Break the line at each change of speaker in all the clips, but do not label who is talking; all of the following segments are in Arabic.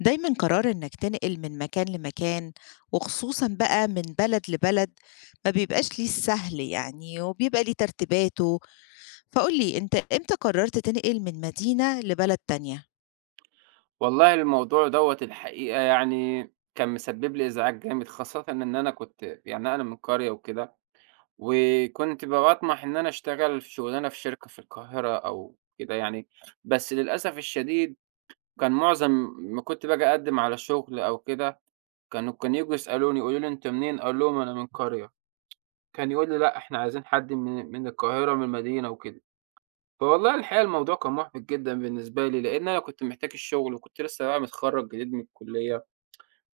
دايمًا قرار إنك تنقل من مكان لمكان، وخصوصًا بقى من بلد لبلد، ما بيبقاش ليه السهل يعني، وبيبقى ليه ترتيباته، فقُل لي أنت إمتى قررت تنقل من مدينة لبلد تانية؟
والله الموضوع دوّة الحقيقة يعني كان مسبب لي إزعاج جامد، خاصةً إن أنا كنت يعني أنا من قرية وكده، وكنت باطمح إن أنا أشتغل في شغلانة في شركة في القاهرة أو كده يعني، بس للأسف الشديد كان معظم ما كنت باجي أقدّم على شغل أو كده، كانوا ييجوا يسألوني يقولوا لي: "أنت منين؟" أقول لهم: "أنا من قرية." كان يقول لي: "لأ، إحنا عايزين حد من القاهرة، من المدينة." وكده. فوالله الحقيقة الموضوع كان مُحبِط جدًا بالنسبة لي، لإن أنا كنت محتاج الشغل وكنت لسه بقى متخرّج جديد من الكلية.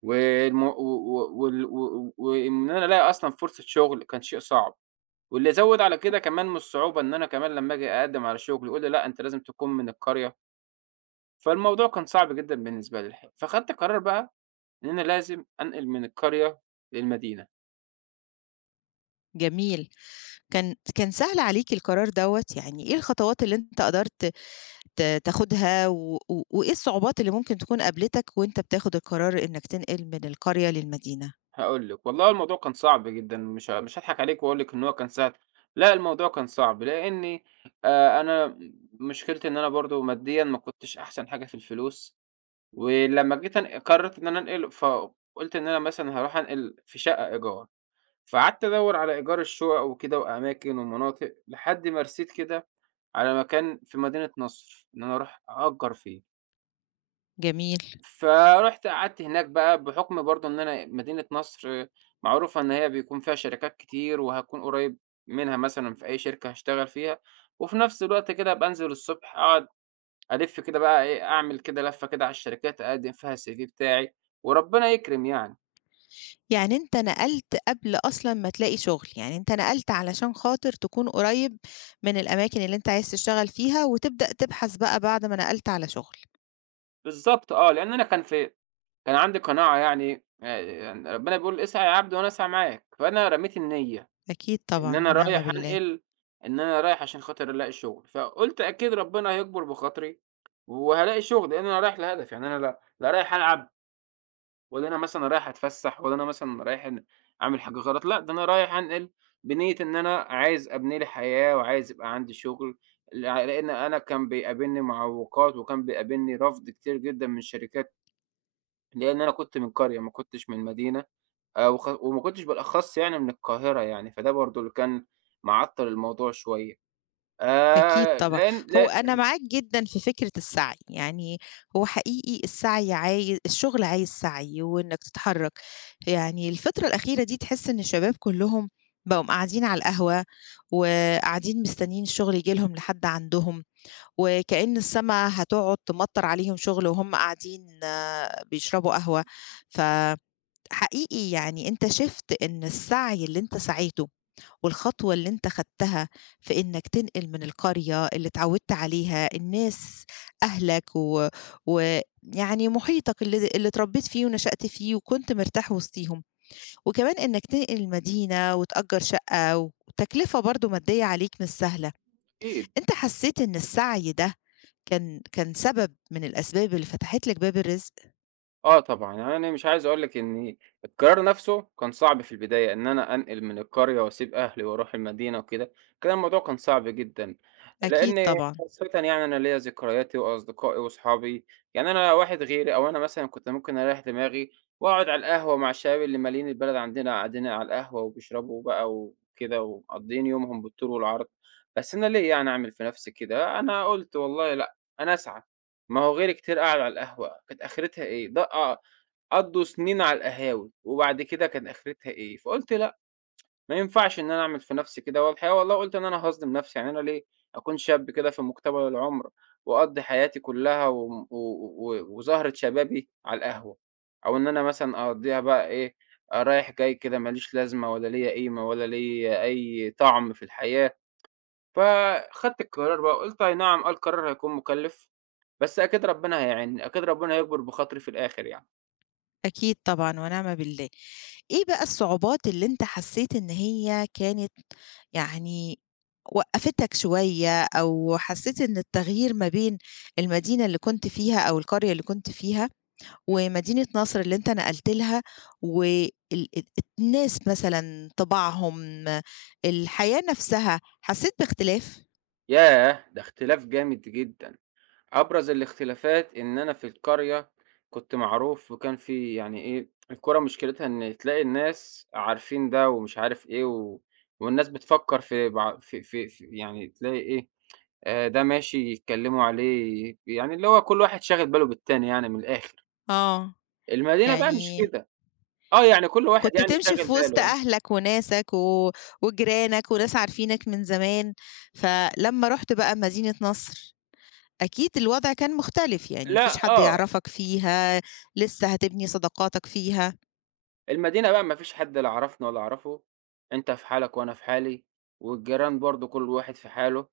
والم و و وال و وإن أنا ألاقي أصلًا فرصة شغل كان شيء صعب، واللي زوّد على كده كمان من الصعوبة إن أنا كمان لمّا آجي أقدّم على شغل يقول لي لأ أنت لازم تكون من القرية، فالموضوع كان صعب جدًا بالنسبة لي الحقيقة، فخدت قرار بقى إن أنا لازم أنقل من القرية للمدينة،
جميل، كان سهل عليك القرار دوّة؟ يعني إيه الخطوات اللي أنت قدرت تاخدها، و و وإيه الصعوبات اللي ممكن تكون قابلتك وأنت بتاخد القرار إنك تنقل من القرية للمدينة؟
هاقول لِك والله الموضوع كان صعب جدًا مش هاضحك عليكِ وأقول لِك إن هو كان سهل، لأ الموضوع كان صعب لإني أنا مشكلتي إن أنا برضه ماديًا ما كنتش أحسن حاجة في الفلوس. ولمّا جيت قررت إن أنا أنقل فقُلت إن أنا مثلًا هاروح أنقل في شقة إيجار، فقعدت أدوّر على إيجار الشقق وكده وأماكن ومناطق، لحد ما رسيت كده على مكان في مدينة نصر، إن أنا أروح أأجّر فيه.
جميل.
فرُحت قعدت هناك بقى بحكم برضه إن أنا مدينة نصر معروفة إن هي بيكون فيها شركات كتير، وهاكون قريب منها مثلًا في أي شركة هاشتغل فيها، وفي نفس الوقت كده أبقى أنزل الصبح أقعد ألِف كده بقى إيه، أعمل كده لَفّة كده على الشركات أقدّم فيها الCV بتاعي وربنا يكرم يعني.
يعني أنت نقلت قبل أصلًا ما تلاقي شغل، يعني أنت نقلت علشان خاطر تكون قريب من الأماكن اللي أنت عايز تشتغل فيها، وتبدأ تبحث بقى بعد ما نقلت على شغل،
بالضبط آه، لإن أنا كان عندي قناعة يعني يعني ربنا بيقول اسعى يا عبد وأنا أسعى معاك، فأنا رميت النيّة
أكيد
إن
طبعًا
أنا
ونعم
رايح
بالله،
أنقل إن أنا رايح عشان خاطر ألاقي شُغل، فقُلت أكيد ربنا هيجبر بخاطري وهالاقي شُغل، لإن أنا رايح لهدف، يعني أنا لا رايح ألعب ولا أنا مثلًا رايح أتفسّح، ولا أنا مثلًا رايح إن أعمل حاجة غلط، لأ ده أنا رايح أنقل بنية إن أنا عايز أبني لي حياة، وعايز يبقى عندي شغل، لإن أنا كان بيقابلني معوّقات، وكان بيقابلني رفض كتير جدًا من الشركات، لإن أنا كنت من قرية، ما كنتش من مدينة، وخ وما كنتش بالأخص يعني من القاهرة يعني، فده برضه اللي كان معطّل الموضوع شوية.
أكيد طبعًا.
لإن
هو
لأ
أنا معاك جدًا في فكرة السعي، يعني هو حقيقي السعي عاي الشغل عايز سعي وإنك تتحرك، يعني الفترة الأخيرة دي تحس إن الشباب كلهم بقوا قاعدين على القهوة، وقاعدين مستنيين الشغل ييجي لهم لحد عندهم، وكأن السما هتقعد تمطّر عليهم شغل وهُم قاعدين آه، بيشربوا قهوة، فحقيقي يعني أنت شِفت إن السعي اللي أنت سعيته والخطوة اللي أنت خدتها في إنّك تنقل من القرية اللي اتعوّدت عليها، الناس أهلك و ويعني محيطك اللي اتربّيت فيه ونشأت فيه وكنت مرتاح وسطيهم، وكمان إنّك تنقل المدينة وتأجّر شقة وتكلفة برضه مادية عليك مش سهلة،
أكيد.
أنت حسّيت إن السعي ده كان سبب من الأسباب اللي فتحت لِك باب الرزق؟
آه طبعًا، يعني أنا مش عايز أقول لِك إن القرار نَفْسه كان صعب في البداية، إن أنا أنقل من القرية وأسيب أهلي وأروح المدينة وكده، كان الموضوع كان صعب جدًا،
أكيد
لإن
طبعًا،
خاصةً يعني أنا ليّا ذكرياتي وأصدقائي وأصحابي، يعني أنا واحد غيري أو أنا مثلًا كنت ممكن أريّح دماغي وأقعد على القهوة مع الشباب اللي مالين البلد عندنا قاعدين على القهوة وبيشربوا بقى وكده ومقضّيين يومهم بالطول والعرض، بس أنا ليه يعني أعمل في نَفْسي كده؟ أنا قُلت والله لأ، أنا أسعى. ما هو غيري كتير قعد على القهوة، كانت آخرتها إيه؟ ده آه، قضّوا سنين على القهاوي، وبعد كده كان آخرتها إيه؟ فقُلت لأ، ما ينفعش إن أنا أعمل في نَفْسي كده، والحقيقة والله قُلت إن أنا هاظلم نَفْسي، يعني أنا ليه أكون شاب كده في مقتبل العُمر وأقضّي حياتي كلّها وم و و وزهرة شبابي على القهوة، أو إن أنا مثلًا أقضّيها بقى إيه، رايح جاي كده ما ليش لازمة ولا ليّا قيمة ولا ليّا أي طَعم في الحياة. فخدت القرار بقى وقُلت أي نعم آه القرار هيكون مُكلِّف، بس أكيد ربنا هيعينّي، أكيد ربنا هيجبر بخاطري في الآخر يعني.
أكيد طبعًا ونعم بالله. إيه بقى الصعوبات اللي أنت حسّيت إن هي كانت يعني وقّفتك شوية أو حسّيت إن التغيير ما بين المدينة اللي كنت فيها أو القرية اللي كنت فيها ومدينة نصر اللي أنت نقلت لها وال الناس مثلًا، طباعهم، الحياة نفسها، حسّيت باختلاف؟
ياه! ده اختلاف جامد جدًا. أبرز الاختلافات إن أنا في القرية كنت معروف وكان في يعني إيه، الكورة مشكلتها إن تلاقي الناس عارفين ده ومش عارف إيه و والناس بتفكّر في بع في في في يعني تلاقي إيه، ده ماشي يتكلّموا عليه يعني اللي هو كل واحد شاغل باله بالتاني يعني من الآخر.
آه،
المدينة بقى مش
يعني
كده. آه، يعني كل واحد
كنت
يعني
تمشي
شاغل
في
باله
وسط
آه.
أهلك وناسك و وجيرانك وناس عارفينك من زمان، فلمّا رُحت بقى مدينة نصر، أكيد الوضع كان مختلف، يعني ما فيش
لأ،
حد
آه،
يعرفك فيها، لسه هتبني صداقاتك فيها.
المدينة بقى ما فيش حد لا عرفني ولا أعرفه، أنت في حالك وأنا في حالي، والجيران برضه كل واحد في حاله،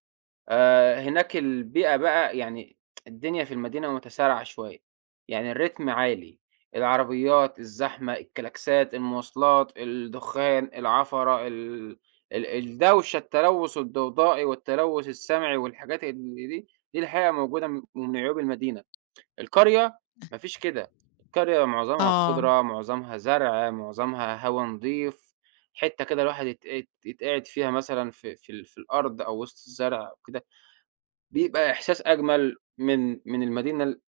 هناك البيئة بقى يعني الدنيا في المدينة متسارعة شوية، يعني الريتم عالي، العربيات، الزحمة، الكلاكسات، المواصلات، الدخان، العفرة، ال ال الدوشة، التلوث الضوضائي والتلوث السمعي والحاجات اللي دي، دي الحقيقة موجودة من عيوب المدينة. القرية ما فيش كده، القرية معظمها
آه،
خُضرة، معظمها زرع، معظمها هوا نضيف، حتّة كده الواحد يت يت يتقعد فيها مثلًا في الأرض أو وسط الزرع وكده، بيبقى إحساس أجمل من المدينة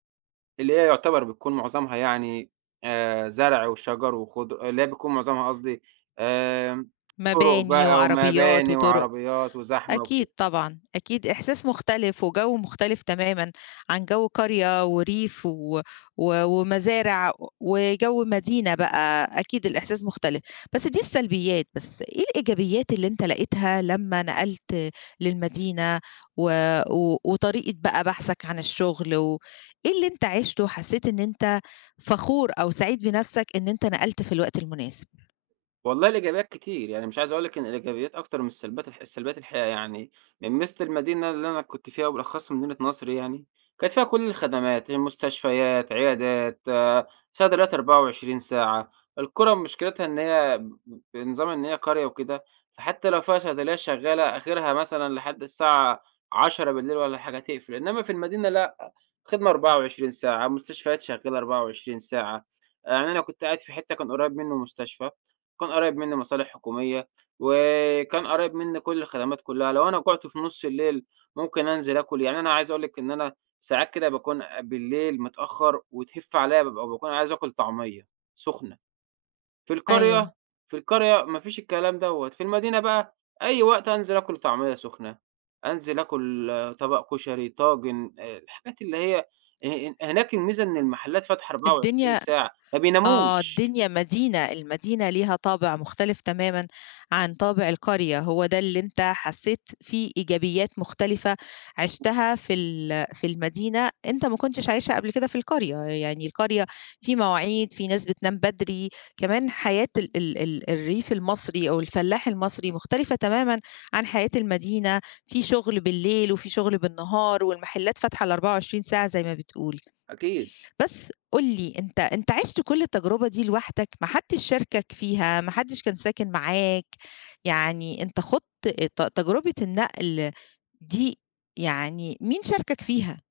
اللي هي يعتبر بتكون معظمها يعني زرع وشجر وخُضر اللي هي بيكون معظمها قصدي آمم طُرُق
مباني
بقى
وعربيات
ومباني
وطرق.
وعربيات وزحمة
أكيد
وكده.
طبعًا، أكيد إحساس مختلف وجَو مختلف تمامًا عن جَو قرية وريف و و ومزارع وجَو مدينة بقى، أكيد الإحساس مختلف، بس دي السلبيات، بس إيه الإيجابيات اللي أنت لقيتها لمّا نقلت للمدينة و و وطريقة بقى بحثك عن الشغل إيه اللي أنت عِشته وحسّيت إن أنت فخور أو سعيد بنَفْسك إن أنت نقلت في الوقت المناسب؟
والله الإيجابيات كتير، يعني مش عايز أقول لِك إن الإيجابيات أكتر من السلبيات السلبيات الحقيقة يعني، من ميزة المدينة اللي أنا كنت فيها وبالأخص مدينة نصر يعني، كانت فيها كل الخدمات، مستشفيات، عيادات، آه، صيدليات 24 ساعة، القرى مشكلتها إن هي بنظام إن هي قرية وكده، فحتى لو فيها صيدلية شغالة آخرها مثلًا لحد الساعة 22:00 والّا حاجة تقفل، إنما في المدينة لأ، خدمة 24 ساعة، مستشفيات شغالة 24 ساعة، يعني أنا كنت قاعد في حتة كان قريب منه مستشفى كان قريّب منّي مصالح حكومية، وكان قريّب منّي كل الخدمات كلّها، لو أنا جُعت في نُص الليل ممكن أنزل آكُل، يعني أنا عايز أقول لِك إن أنا ساعات كده باكون بالليل متأخّر وتهِف عليّا بابقى باكون عايز آكُل طعمية سُخنة، في
أيوه.
القرية في القرية ما فيش الكلام دوّة، في المدينة بقى أي وقت أنزل آكُل طعمية سُخنة، أنزل آكُل آه، طبق كشري، طاجن، الحاجات اللي هي هناك الميزة إن المحلّات فاتحة 24
الدنيا
ساعة، ما بيناموش
الدنيا مدينة، المدينة ليها طابع مختلف تمامًا عن طابع القرية، هو ده اللي أنت حسّيت فيه إيجابيات مختلفة عِشتها في المدينة، أنت ما كنتش عايشها قبل كده في القرية، يعني القرية في مواعيد، في ناس بتنام بدري، كمان حياة ال ال ال الريف المصري أو الفلاح المصري مختلفة تمامًا عن حياة المدينة، في شغل بالليل وفي شغل بالنهار والمحلات فاتحة ال24 ساعة زي ما بتقول.
أكيد.
بس قُل لي أنت عِشت كل التجربة دي لوحدك، ما حدّش شاركك فيها، ما حدّش كان ساكن معاك، يعني أنت خُضت تجربة النقل دي يعني مين شاركك فيها؟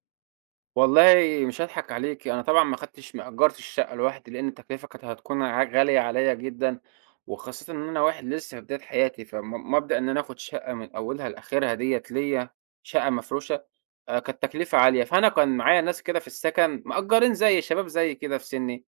والله مش هاضحك عليكِ، أنا طبعًا ما خدتش ما أجرتش الشقة لوحدي، لأن التكلفة كانت هتكون غالية عليَّ جدًا، وخاصةً إن أنا واحد لسه في بداية حياتي، مبدأ إن أنا آخد شقة من أولها لآخرها ديّة ليَّ، شقة مفروشة، كانت تكلفة عالية. فأنا كان معايا ناس كده في السكن مأجرين زيي، شباب زيي كده في سني،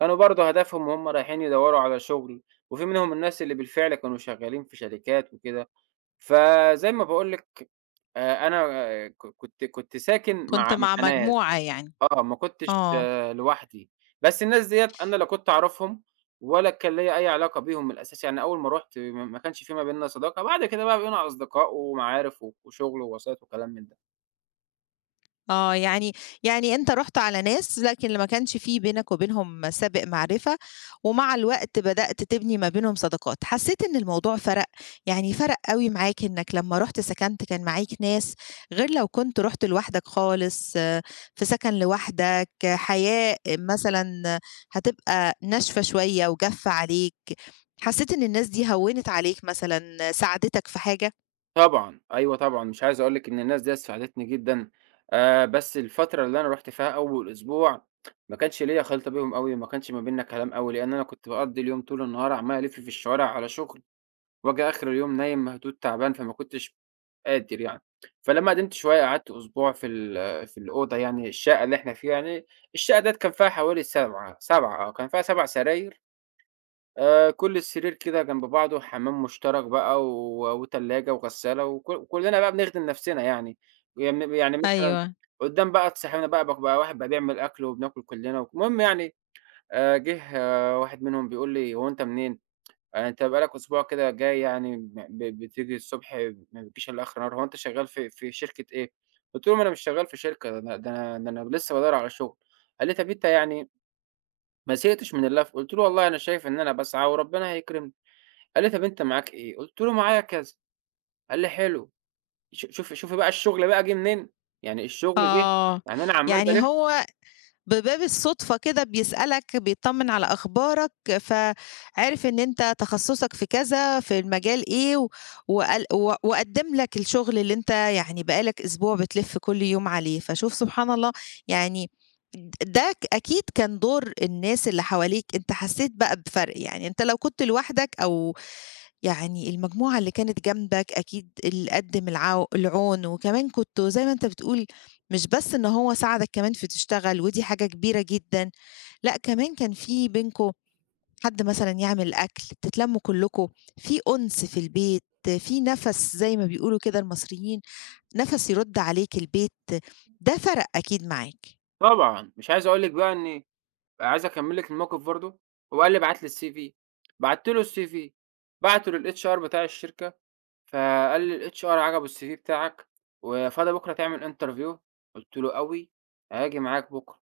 كانوا برضه هدفهم وهُم رايحين يدوروا على شغل، وفي منهم الناس اللي بالفعل كانوا شغالين في شركات وكده. فزي ما باقول لِك، أنا آه، ك كنت كنت ساكن
كنت
مع
مع
مع ناس.
مجموعة يعني.
آه، ما كنتش
آه.
آه، لوحدي، بس الناس ديّة أنا لا كنت أعرفهم ولا كان ليّا أي علاقة بيهم من الأساس، يعني أول ما رُحت ما كانش في ما بيننا صداقة، بعد كده بقى بقينا أصدقاء ومعارف و وشغل ووسايط وكلام من ده.
آه، يعني أنت رُحت على ناس لكن اللي ما كانش في بينك وبينهم سابق معرفة، ومع الوقت بدأت تبني ما بينهم صداقات، حسّيت إن الموضوع فرَق؟ يعني فرَق أوي معاك إنّك لمّا رُحت سكنت كان معاك ناس، غير لو كنت رُحت لوحدك خالص آه، في سكن لوحدك، آه، حياة مثلًا هتبقى ناشفة شوية وجافة عليك، حسّيت إن الناس دي هوّنت عليك مثلًا، ساعدتك في حاجة؟
طبعًا، أيوه طبعًا، مش عايز أقول لِك إن الناس ديّة ساعدتني جدًا، بس الفترة اللي أنا رُحت فيها أول أسبوع ما كانش ليّا خلْط بيهم أوي، ما كانش ما بيننا كلام أوي، لإن أنا كنت باقضّي اليوم طول النهار عمّال ألِف في الشوارع على شغل. وآجي آخر اليوم نايم مهدود تعبان، فما كنتش قادر يعني. فلمّا قدمت شوية قعدت أسبوع في الأوضة يعني الشقة اللي إحنا فيها يعني، الشقة ديّة كان فيها حوالي 7، 7 كان فيها 7 سراير كل سرير كده جنب بعضه، حمام مشترك بقى وتلاجة وغسالة وكلنا بقى بنخدم نفسنا يعني، يعني مثلًا
أيوه،
قدّام بقى صاحبنا بقى بقى واحد بقى بيعمل أكل وبناكل كلنا، المهم يعني جه آه، واحد منهم بيقول لي: "هو أنت منين؟ يعني أنت بقى لك أسبوع كده جاي يعني ب بتيجي الصبح ما بتجيش إلا آخر النهار، هو أنت شغال في شركة إيه؟" قُلت لهم أنا مش شغال في شركة، ده أنا ده أنا ده أنا لسه بادوّر على شغل. قال لي: "طَب أنت يعني ما زهقتش من اللف؟" قُلت له: "والله أنا شايف إن أنا باسعى وربنا هيكرمني." قال لي: "طَب أنت معاك إيه؟" قُلت له: "معايا كذا." قال لي: "حلو." ش شوفي شوفي بقى الشغل بقى جِه منين، يعني الشغل جِه
آه.
يعني أنا عمّال
يعني
بالِف
هو بباب الصُدفة كده بيسألك، بيطّمن على أخبارك، فعِرِف إن أنت تخصُّصك في كذا، في المجال إيه، و وقال و وقدّم لك الشغل اللي أنت يعني بقى لك أسبوع بتلِف كل يوم عليه، فشوف سبحان الله، يعني د ده ك أكيد كان دور الناس اللي حواليك، أنت حسّيت بقى بفرق، يعني أنت لو كنت لوحدك أو يعني المجموعة اللي كانت جنبك أكيد اللي قدّم العون، وكمان كنتوا زي ما أنت بتقول مش بس إن هو ساعدك كمان في تشتغل ودي حاجة كبيرة جدًا، لأ كمان كان في بينكم حد مثلًا يعمل أكل، تتلمّوا كلّكم، في أُنس في البيت، في نَفَس زي ما بيقولوا كده المصريين، نَفَس يرُد عليك البيت، ده فرق أكيد معاك.
طبعًا، مش عايز أقول لِك بقى إني عايز أكمّل لِك الموقف برضه، هو قال لي: "ابعت لي الCV." بعت له الCV، بعته للHR بتاع الشركة، فقال لي: "الHR عجبه الCV بتاعك وفاضي بكرة تعمل interview." قُلت له: "أوي، هاجي معاك بكرة."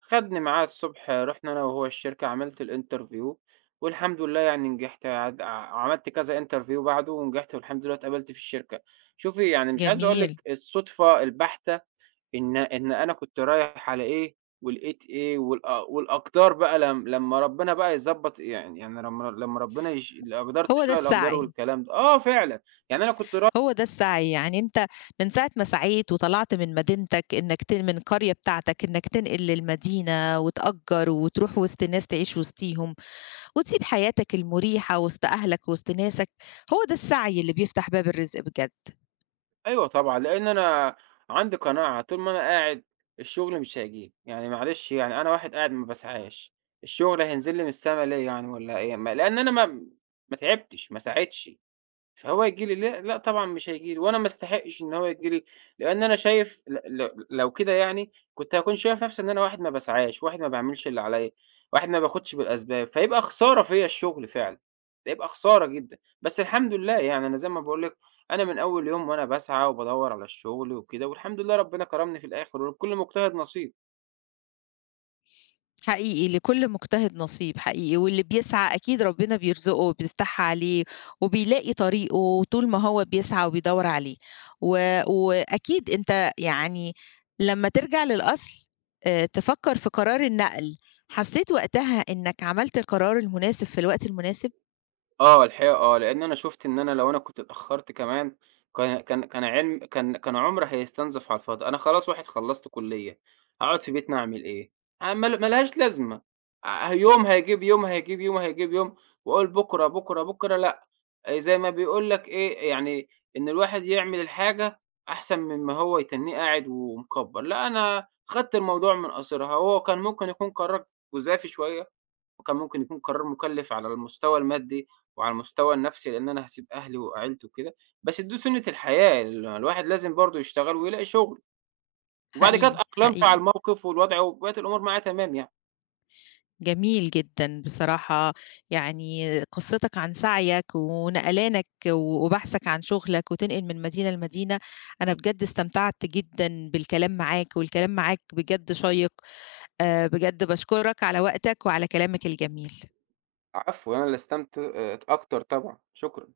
خدني معاه الصبح، رُحنا أنا وهو الشركة، عملت الinterview والحمد لله يعني نجحت، عملت كذا interview بعده ونجحت والحمد لله اتقبلت في الشركة. شوفي يعني مش عايز أقول
جميل.
لِك الصدفة البحتة إن أنا كنت رايح على إيه، ولقيت إيه، والأقدار بقى لم لمّا ربنا بقى يضبّط يعني لمّا ربنا الأقدار
هو ده
تشاء الأقدار
السعي.
والكلام ده، آه فعلًا، يعني أنا كنت رايح
هو ده السعي، يعني أنت من ساعة ما سعيت وطلعت من مدينتك إنك من القرية بتاعتك إنك تنقل للمدينة وتأجّر وتروح وسط ناس تعيش وسطيهم، وتسيب حياتك المريحة وسط أهلك وسط ناسك، هو ده السعي اللي بيفتح باب الرزق بجد.
أيوه طبعًا، لإن أنا عندي قناعة طول ما أنا قاعد الشغل مش هيجيب، يعني معلش يعني أنا واحد قاعد ما باسعاش، الشغل هينزل لي من السما ليه يعني والّا إيه، ما لإن أنا ما تعبتش، ما ساعدتش. فهو هييجي لي لأ، لأ طبعًا مش هييجي لي، وأنا ما استحقش إن هو ييجي لي، لإن أنا شايف ل ل لو كده يعني كنت هاكون شايف نفسي إن أنا واحد ما باسعاش، واحد ما باعملش اللي عليّا، واحد ما باخدش بالأسباب، فيبقى خسارة فيّا الشغل فعلًا، هيبقى خسارة جدًا، بس الحمد لله يعني أنا زي ما باقول لك أنا من أول يوم وأنا باسعى وبادوّر على الشغل وكده، والحمد لله ربنا كرمني في الآخر ولكل مجتهد نصيب.
حقيقي، لكل مجتهد نصيب حقيقي، واللي بيسعى أكيد ربنا بيرزقه وبيفتحها عليه وبيلاقي طريقه طول ما هو بيسعى وبيدوّر عليه، و وأكيد أنت يعني لمّا ترجع للأصل تفكّر في قرار النقل، حسّيت وقتها إنّك عملت القرار المناسب في الوقت المناسب؟
آه، الحقيقة آه، لإن أنا شُفت إن أنا لو أنا كنت اتأخّرت كمان كان كان كان علم كان كان عُمري هيستنزف على الفاضي، أنا خلاص واحد خلّصت كُلّية، هاقعد في بيتنا أعمل إيه؟ ما ل ما لهاش لازمة، يوم هيجيب يوم، هيجيب يوم، هيجيب يوم، وأقول بُكرة، بُكرة، بُكرة لأ، زي ما بيقول لك إيه، يعني إن الواحد يعمل الحاجة أحسن من ما هو يتنّيه قاعد ومكبّر، لأ أنا خدت الموضوع من قاصرها، هو كان ممكن يكون قرار جُزافي شوية وكان ممكن يكون قرار مُكلِّف على المستوى المادي وعلى المستوى النفسي، لإن أنا هاسيب أهلي وعيلتي وكده، بس دي سُنّة الحياة، الواحد لازم برضه يشتغل ويلاقي شُغل، وبعد كده
حقيقي،
اتأقلمت على
حقيقي.
الموقف والوضع وبقت الأمور معايا تمام يعني.
جميل جدًا بصراحة، يعني قصتك عن سعيك ونقلانك وبحثك عن شغلك وتنقل من مدينة لمدينة، أنا بجد استمتعت جدًا بالكلام معاك، والكلام معاك بجد شيّق، بجد باشكرك على وقتك وعلى كلامك الجميل.
عفو أنا اللي استمت أ أكتر طبعًا، شكرًا.